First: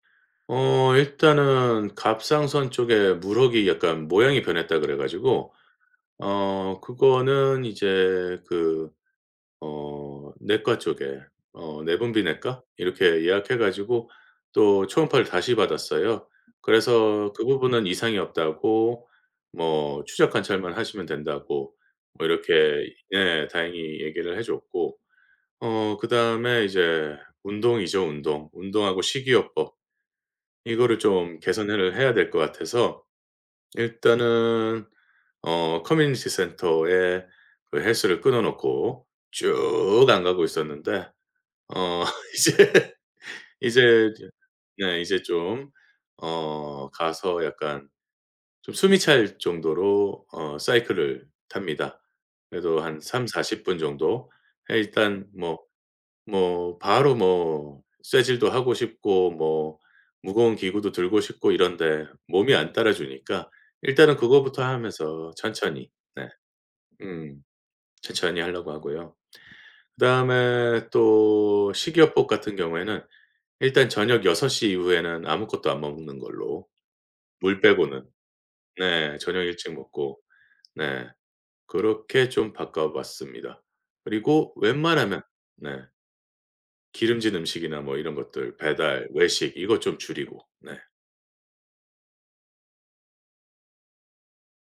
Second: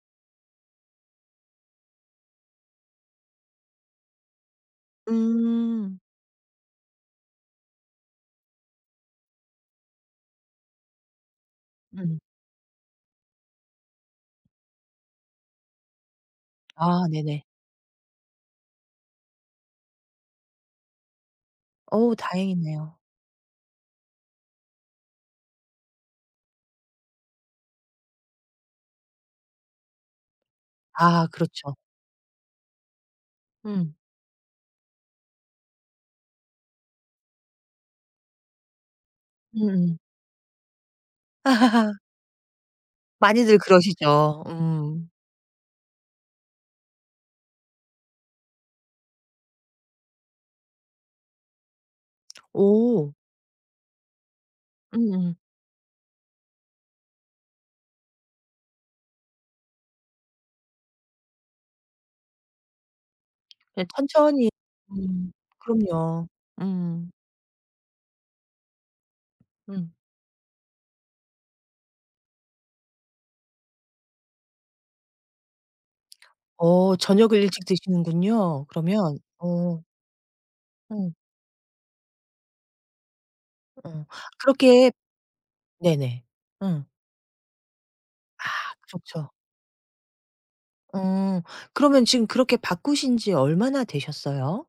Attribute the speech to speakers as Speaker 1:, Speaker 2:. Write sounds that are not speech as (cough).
Speaker 1: 어 일단은 '갑상선 쪽에 물혹이 약간 모양이 변했다.' 그래 가지고
Speaker 2: 음.
Speaker 1: 어 그거는 이제 그 어 내과 쪽에 어
Speaker 2: 음.
Speaker 1: 내분비내과 이렇게 예약해 가지고 또 초음파를 다시 받았어요.
Speaker 2: 아.
Speaker 1: 그래서
Speaker 2: 네네.
Speaker 1: 그 부분은 이상이 없다고 뭐 추적 관찰만 하시면 된다고
Speaker 2: 어우
Speaker 1: 뭐 이렇게
Speaker 2: 다행이네요.
Speaker 1: 예. 다행히 얘기를 해 줬고 어 그다음에 이제 운동이죠 운동. 운동하고 식이요법. 이거를
Speaker 2: 아
Speaker 1: 좀
Speaker 2: 그렇죠.
Speaker 1: 개선을 해야 될 것 같아서
Speaker 2: 음.
Speaker 1: 일단은 어 커뮤니티 센터에 그 헬스를 끊어 놓고 쭉
Speaker 2: 음음.
Speaker 1: 안 가고 있었는데
Speaker 2: (laughs)
Speaker 1: 어 이제
Speaker 2: 많이들
Speaker 1: 이제 저
Speaker 2: 그러시죠.
Speaker 1: 네
Speaker 2: 음.
Speaker 1: 이제 좀 어 가서 약간 좀 숨이 찰 정도로 어 사이클을 탑니다. 그래도 한
Speaker 2: 오.
Speaker 1: 30-40 분 정도. 예 일단
Speaker 2: 음음.
Speaker 1: 뭐 뭐 바로 뭐 쇠질도 하고 싶고 뭐 무거운 기구도 들고 싶고 이런데 몸이 안 따라 주니까
Speaker 2: 네
Speaker 1: 일단은
Speaker 2: 천천히
Speaker 1: 그거부터 하면서
Speaker 2: 음.
Speaker 1: 천천히
Speaker 2: 그럼요.
Speaker 1: 네.
Speaker 2: 음.
Speaker 1: 음 천천히 하려고 하고요.
Speaker 2: 음.
Speaker 1: 그다음에 또 식이요법 같은 경우에는 일단 저녁 6 시 이후에는 아무것도 안 먹는 걸로
Speaker 2: 어 저녁을
Speaker 1: 물
Speaker 2: 일찍
Speaker 1: 빼고는.
Speaker 2: 드시는군요
Speaker 1: 네
Speaker 2: 그러면.
Speaker 1: 저녁 일찍
Speaker 2: 어.
Speaker 1: 먹고 네
Speaker 2: 음.
Speaker 1: 그렇게 좀 바꿔봤습니다.
Speaker 2: 음.
Speaker 1: 그리고
Speaker 2: 그렇게
Speaker 1: 웬만하면 네.
Speaker 2: 네네. 음.
Speaker 1: 기름진 음식이나 뭐 이런
Speaker 2: 아
Speaker 1: 것들 배달,
Speaker 2: 그렇죠.
Speaker 1: 외식 이것 좀 줄이고. 네.
Speaker 2: 어. 그러면 지금 그렇게 바꾸신지 얼마나 되셨어요?